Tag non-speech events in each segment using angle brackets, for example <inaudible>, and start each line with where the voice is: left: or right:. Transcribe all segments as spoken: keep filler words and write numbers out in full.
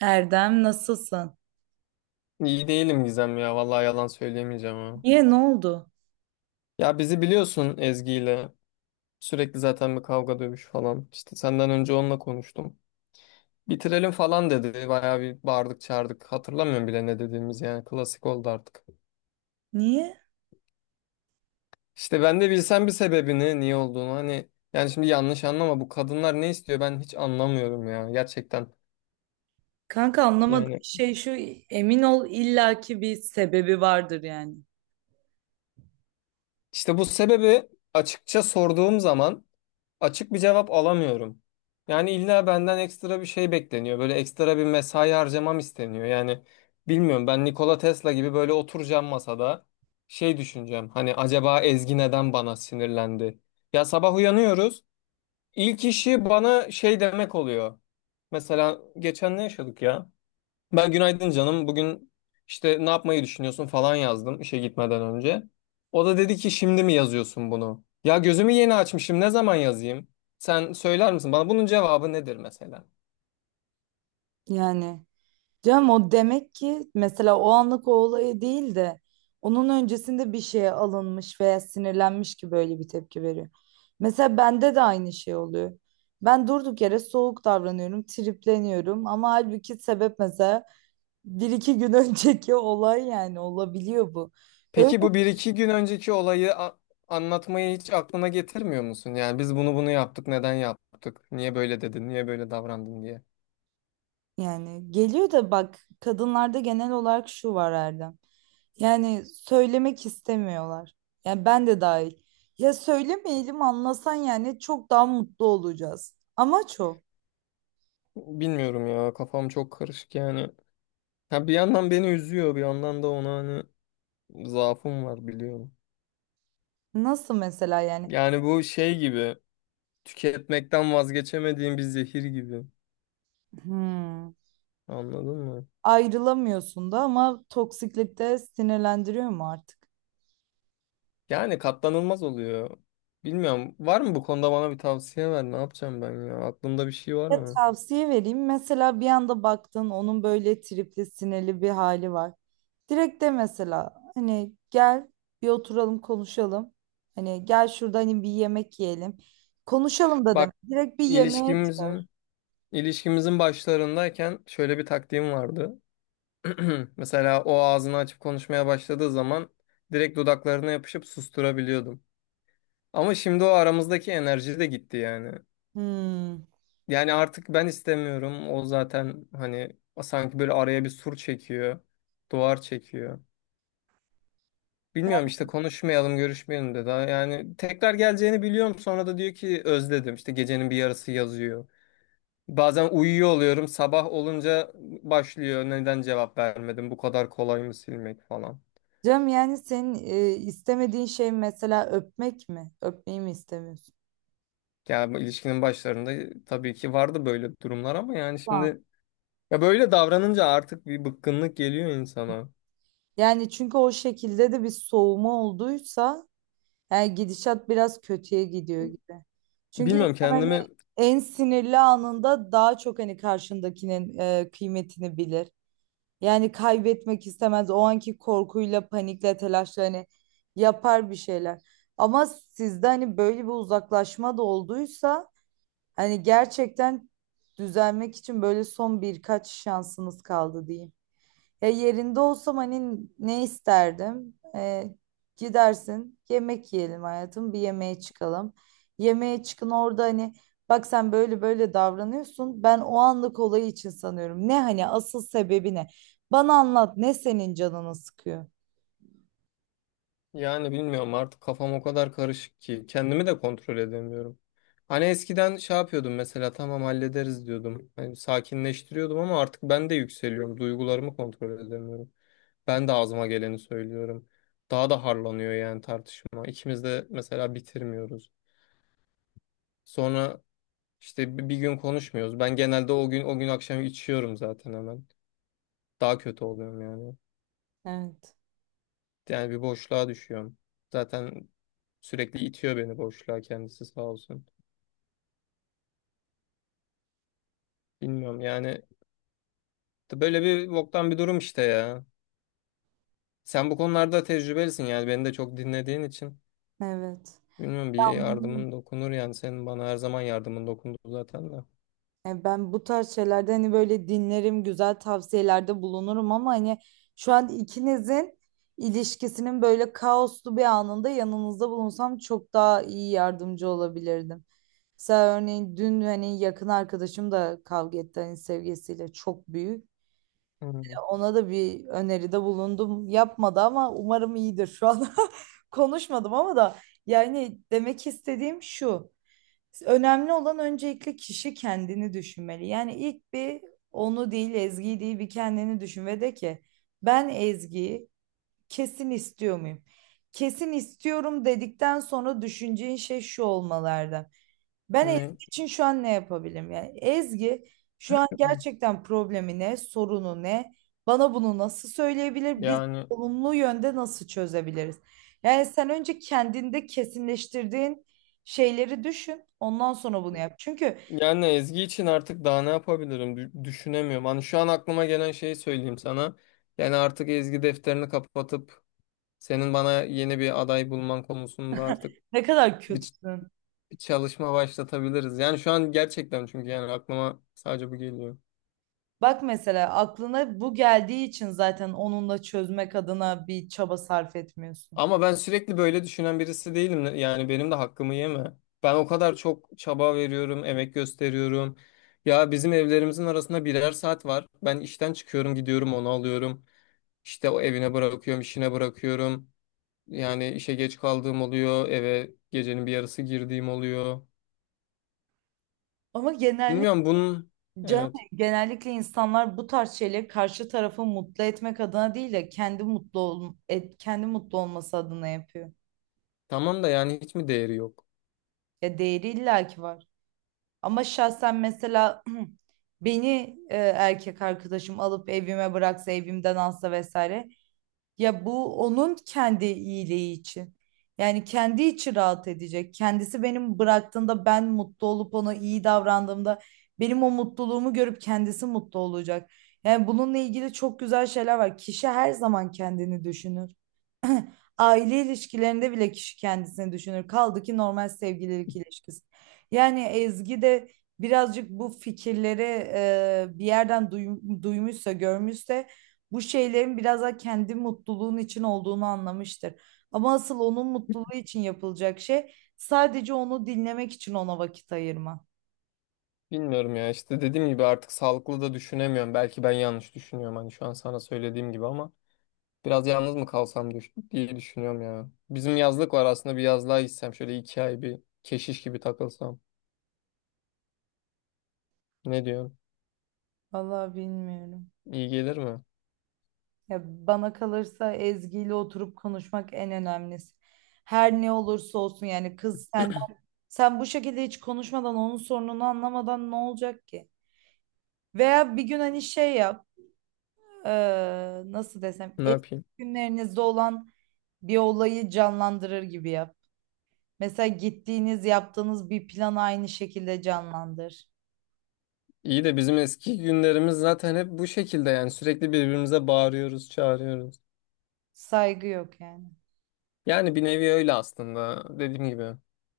right: Erdem nasılsın?
left: İyi değilim Gizem ya. Vallahi yalan söyleyemeyeceğim ha.
right: Niye ne oldu?
left: Ya bizi biliyorsun Ezgi ile. Sürekli zaten bir kavga dövüş falan. İşte senden önce onunla konuştum. Bitirelim falan dedi. Bayağı bir bağırdık çağırdık. Hatırlamıyorum bile ne dediğimiz yani. Klasik oldu artık.
right: Niye?
left: İşte ben de bilsem bir sebebini niye olduğunu hani. Yani şimdi yanlış anlama, bu kadınlar ne istiyor ben hiç anlamıyorum ya gerçekten.
right: Kanka anlamadım.
left: Yani
right: Şey şu emin ol illaki bir sebebi vardır yani.
left: işte bu sebebi açıkça sorduğum zaman açık bir cevap alamıyorum. Yani illa benden ekstra bir şey bekleniyor. Böyle ekstra bir mesai harcamam isteniyor. Yani bilmiyorum, ben Nikola Tesla gibi böyle oturacağım masada şey düşüneceğim. Hani acaba Ezgi neden bana sinirlendi? Ya sabah uyanıyoruz. İlk işi bana şey demek oluyor. Mesela geçen ne yaşadık ya? Ben günaydın canım, bugün işte ne yapmayı düşünüyorsun falan yazdım işe gitmeden önce. O da dedi ki şimdi mi yazıyorsun bunu? Ya gözümü yeni açmışım. Ne zaman yazayım? Sen söyler misin bana bunun cevabı nedir mesela?
right: Yani. Canım o demek ki mesela o anlık o olayı değil de onun öncesinde bir şeye alınmış veya sinirlenmiş ki böyle bir tepki veriyor. Mesela bende de aynı şey oluyor. Ben durduk yere soğuk davranıyorum, tripleniyorum ama halbuki sebep mesela bir iki gün <laughs> önceki olay yani olabiliyor bu. Öyle
left: Peki bu bir iki gün önceki olayı a- anlatmayı hiç aklına getirmiyor musun? Yani biz bunu bunu yaptık. Neden yaptık? Niye böyle dedin? Niye böyle davrandın diye.
right: yani geliyor da bak kadınlarda genel olarak şu var Erdem. Yani söylemek istemiyorlar. Yani ben de dahil. Ya söylemeyelim anlasan yani çok daha mutlu olacağız. Amaç o.
left: Bilmiyorum ya. Kafam çok karışık yani. Ha bir yandan beni üzüyor, bir yandan da ona, hani zaafım var biliyorum.
right: Nasıl mesela yani?
left: Yani bu şey gibi. Tüketmekten vazgeçemediğim bir zehir gibi.
right: Hmm,
left: Anladın mı?
right: ayrılamıyorsun da ama toksiklikte sinirlendiriyor mu artık?
left: Yani katlanılmaz oluyor. Bilmiyorum. Var mı bu konuda bana bir tavsiye ver? Ne yapacağım ben ya? Aklında bir şey var
right: Ya
left: mı?
right: tavsiye vereyim. Mesela bir anda baktın onun böyle tripli sinirli bir hali var. Direkt de mesela hani gel bir oturalım konuşalım. Hani gel şurada hani bir yemek yiyelim. Konuşalım da deme.
left: Bak,
right: Direkt bir yemeğe.
left: ilişkimizin ilişkimizin başlarındayken şöyle bir taktiğim vardı. <clears throat> Mesela o ağzını açıp konuşmaya başladığı zaman direkt dudaklarına yapışıp susturabiliyordum. Ama şimdi o aramızdaki enerji de gitti yani.
right: Hmm.
left: Yani artık ben istemiyorum. O zaten hani sanki böyle araya bir sur çekiyor. Duvar çekiyor. Bilmiyorum işte, konuşmayalım, görüşmeyelim dedi. Yani tekrar geleceğini biliyorum. Sonra da diyor ki özledim. İşte gecenin bir yarısı yazıyor. Bazen uyuyor oluyorum. Sabah olunca başlıyor. Neden cevap vermedim? Bu kadar kolay mı silmek falan.
right: Cem yani senin e, istemediğin şey mesela öpmek mi? Öpmeyi mi istemiyorsun?
left: Yani bu ilişkinin başlarında tabii ki vardı böyle durumlar ama yani
right: Tamam.
left: şimdi ya böyle davranınca artık bir bıkkınlık geliyor insana.
right: Yani çünkü o şekilde de bir soğuma olduysa yani gidişat biraz kötüye gidiyor gibi. Çünkü
left: Bilmiyorum
right: insan hani
left: kendimi.
right: en sinirli anında daha çok hani karşındakinin e, kıymetini bilir. Yani kaybetmek istemez. O anki korkuyla, panikle, telaşla hani yapar bir şeyler. Ama sizde hani böyle bir uzaklaşma da olduysa. Hani gerçekten düzelmek için böyle son birkaç şansınız kaldı diyeyim. Ya yerinde olsam hani ne isterdim? Ee, gidersin yemek yiyelim hayatım bir yemeğe çıkalım. Yemeğe çıkın orada hani bak sen böyle böyle davranıyorsun. Ben o anlık olayı için sanıyorum. Ne hani asıl sebebi ne? Bana anlat ne senin canını sıkıyor?
left: Yani bilmiyorum, artık kafam o kadar karışık ki kendimi de kontrol edemiyorum. Hani eskiden şey yapıyordum mesela, tamam hallederiz diyordum. Hani sakinleştiriyordum ama artık ben de yükseliyorum. Duygularımı kontrol edemiyorum. Ben de ağzıma geleni söylüyorum. Daha da harlanıyor yani tartışma. İkimiz de mesela bitirmiyoruz. Sonra işte bi- bir gün konuşmuyoruz. Ben genelde o gün o gün akşam içiyorum zaten hemen. Daha kötü oluyorum yani.
right: Evet.
left: Yani bir boşluğa düşüyorum. Zaten sürekli itiyor beni boşluğa kendisi sağ olsun. Bilmiyorum yani, böyle bir boktan bir durum işte ya. Sen bu konularda tecrübelisin yani, beni de çok dinlediğin için.
right: Evet.
left: Bilmiyorum, bir
right: Anlıyorum.
left: yardımın dokunur yani, senin bana her zaman yardımın dokundu zaten de.
right: Yani ben bu tarz şeylerde hani böyle dinlerim, güzel tavsiyelerde bulunurum ama hani şu an ikinizin ilişkisinin böyle kaoslu bir anında yanınızda bulunsam çok daha iyi yardımcı olabilirdim. Mesela örneğin dün hani yakın arkadaşım da kavga etti hani sevgisiyle çok büyük.
left: Hmm.
right: Ona da bir öneride bulundum. Yapmadı ama umarım iyidir şu an. <laughs> Konuşmadım ama da yani demek istediğim şu. Önemli olan öncelikle kişi kendini düşünmeli. Yani ilk bir onu değil Ezgi'yi değil bir kendini düşün ve de ki ben Ezgi'yi kesin istiyor muyum? Kesin istiyorum dedikten sonra düşüneceğin şey şu olmalarda. Ben
left: Ne?
right: Ezgi için şu an ne yapabilirim? Yani Ezgi şu an gerçekten problemi ne, sorunu ne? Bana bunu nasıl söyleyebilir? Biz
left: Yani
right: olumlu yönde nasıl çözebiliriz? Yani sen önce kendinde kesinleştirdiğin şeyleri düşün. Ondan sonra bunu yap. Çünkü
left: yani Ezgi için artık daha ne yapabilirim? Dü- düşünemiyorum. Hani şu an aklıma gelen şeyi söyleyeyim sana. Yani artık Ezgi defterini kapatıp senin bana yeni bir aday bulman konusunda artık
right: ne kadar
left: bir ç-
right: kötüsün.
left: bir çalışma başlatabiliriz. Yani şu an gerçekten, çünkü yani aklıma sadece bu geliyor.
right: Bak mesela aklına bu geldiği için zaten onunla çözmek adına bir çaba sarf etmiyorsun.
left: Ama ben sürekli böyle düşünen birisi değilim. Yani benim de hakkımı yeme. Ben o kadar çok çaba veriyorum, emek gösteriyorum. Ya bizim evlerimizin arasında birer saat var. Ben işten çıkıyorum, gidiyorum, onu alıyorum. İşte o evine bırakıyorum, işine bırakıyorum. Yani işe geç kaldığım oluyor, eve gecenin bir yarısı girdiğim oluyor.
right: Ama genellikle
left: Bilmiyorum bunun,
right: canım,
left: evet.
right: genellikle insanlar bu tarz şeyleri karşı tarafı mutlu etmek adına değil de kendi mutlu ol, et, kendi mutlu olması adına yapıyor.
left: Tamam da yani hiç mi değeri yok?
right: Ya değeri illaki var. Ama şahsen mesela <clears throat> beni e, erkek arkadaşım alıp evime bıraksa, evimden alsa vesaire. Ya bu onun kendi iyiliği için. Yani kendi içi rahat edecek. Kendisi benim bıraktığımda ben mutlu olup ona iyi davrandığımda benim o mutluluğumu görüp kendisi mutlu olacak. Yani bununla ilgili çok güzel şeyler var. Kişi her zaman kendini düşünür. Aile ilişkilerinde bile kişi kendisini düşünür. Kaldı ki normal sevgililik ilişkisi. Yani Ezgi de birazcık bu fikirleri e, bir yerden duym- duymuşsa, görmüşse bu şeylerin biraz da kendi mutluluğun için olduğunu anlamıştır. Ama asıl onun mutluluğu için yapılacak şey sadece onu dinlemek için ona vakit ayırma.
left: Bilmiyorum ya, işte dediğim gibi artık sağlıklı da düşünemiyorum. Belki ben yanlış düşünüyorum hani şu an sana söylediğim gibi ama. Biraz yalnız mı kalsam düş- diye düşünüyorum ya. Bizim yazlık var aslında, bir yazlığa gitsem şöyle iki ay bir keşiş gibi takılsam. Ne diyorsun?
right: Vallahi bilmiyorum.
left: İyi gelir mi?
right: Ya bana kalırsa Ezgi ile oturup konuşmak en önemlisi. Her ne olursa olsun yani kız sen. Sen bu şekilde hiç konuşmadan onun sorununu anlamadan ne olacak ki? Veya bir gün hani şey yap, eee, nasıl desem,
left: Ne
right: eski
left: yapayım?
right: günlerinizde olan bir olayı canlandırır gibi yap. Mesela gittiğiniz, yaptığınız bir planı aynı şekilde canlandır.
left: İyi de bizim eski günlerimiz zaten hep bu şekilde, yani sürekli birbirimize bağırıyoruz, çağırıyoruz.
right: Saygı yok yani.
left: Yani bir nevi öyle aslında, dediğim gibi.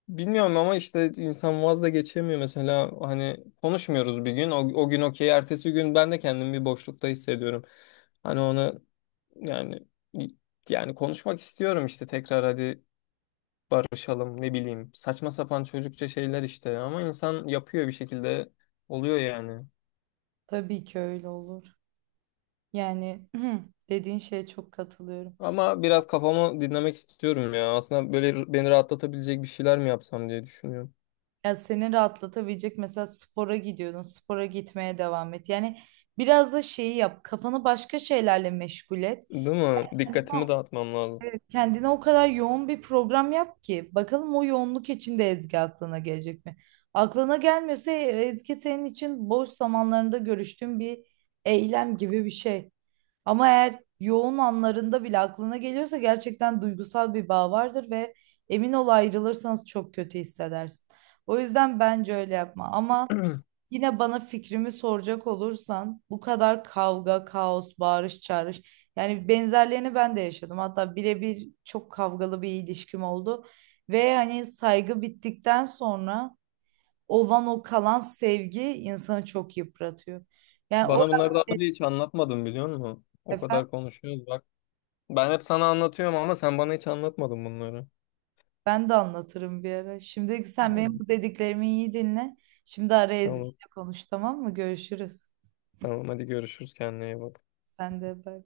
left: Bilmiyorum ama işte insan vaz da geçemiyor mesela, hani konuşmuyoruz bir gün, o, o gün okey, ertesi gün ben de kendimi bir boşlukta hissediyorum. Hani ona. Yani yani konuşmak istiyorum işte, tekrar hadi barışalım ne bileyim. Saçma sapan çocukça şeyler işte ama insan yapıyor bir şekilde, oluyor yani.
right: Tabii ki öyle olur. Yani <clears throat> dediğin şeye çok katılıyorum.
left: Ama biraz kafamı dinlemek istiyorum ya. Aslında böyle beni rahatlatabilecek bir şeyler mi yapsam diye düşünüyorum.
right: Ya seni rahatlatabilecek mesela spora gidiyordun, spora gitmeye devam et. Yani biraz da şeyi yap, kafanı başka şeylerle meşgul et.
left: Değil mi?
right: Yani
left: Dikkatimi dağıtmam lazım.
right: kendine o kadar yoğun bir program yap ki bakalım o yoğunluk içinde Ezgi aklına gelecek mi? Aklına gelmiyorsa Ezgi senin için boş zamanlarında görüştüğün bir eylem gibi bir şey. Ama eğer yoğun anlarında bile aklına geliyorsa gerçekten duygusal bir bağ vardır ve emin ol ayrılırsanız çok kötü hissedersin. O yüzden bence öyle yapma. Ama yine bana fikrimi soracak olursan bu kadar kavga, kaos, bağırış, çağırış. Yani benzerlerini ben de yaşadım. Hatta birebir çok kavgalı bir ilişkim oldu. Ve hani saygı bittikten sonra olan o kalan sevgi insanı çok yıpratıyor. Yani o
left: Bana bunları daha önce
right: <laughs>
left: hiç anlatmadın biliyor musun? O
right: efendim
left: kadar konuşuyoruz bak. Ben hep sana anlatıyorum ama sen bana hiç anlatmadın bunları.
right: ben de anlatırım bir ara. Şimdi
left: Hı.
right: sen benim bu dediklerimi iyi dinle. Şimdi ara
left: Tamam.
right: Ezgi'yle konuş tamam mı? Görüşürüz.
left: Tamam hadi görüşürüz, kendine iyi bak.
right: Sen de bay.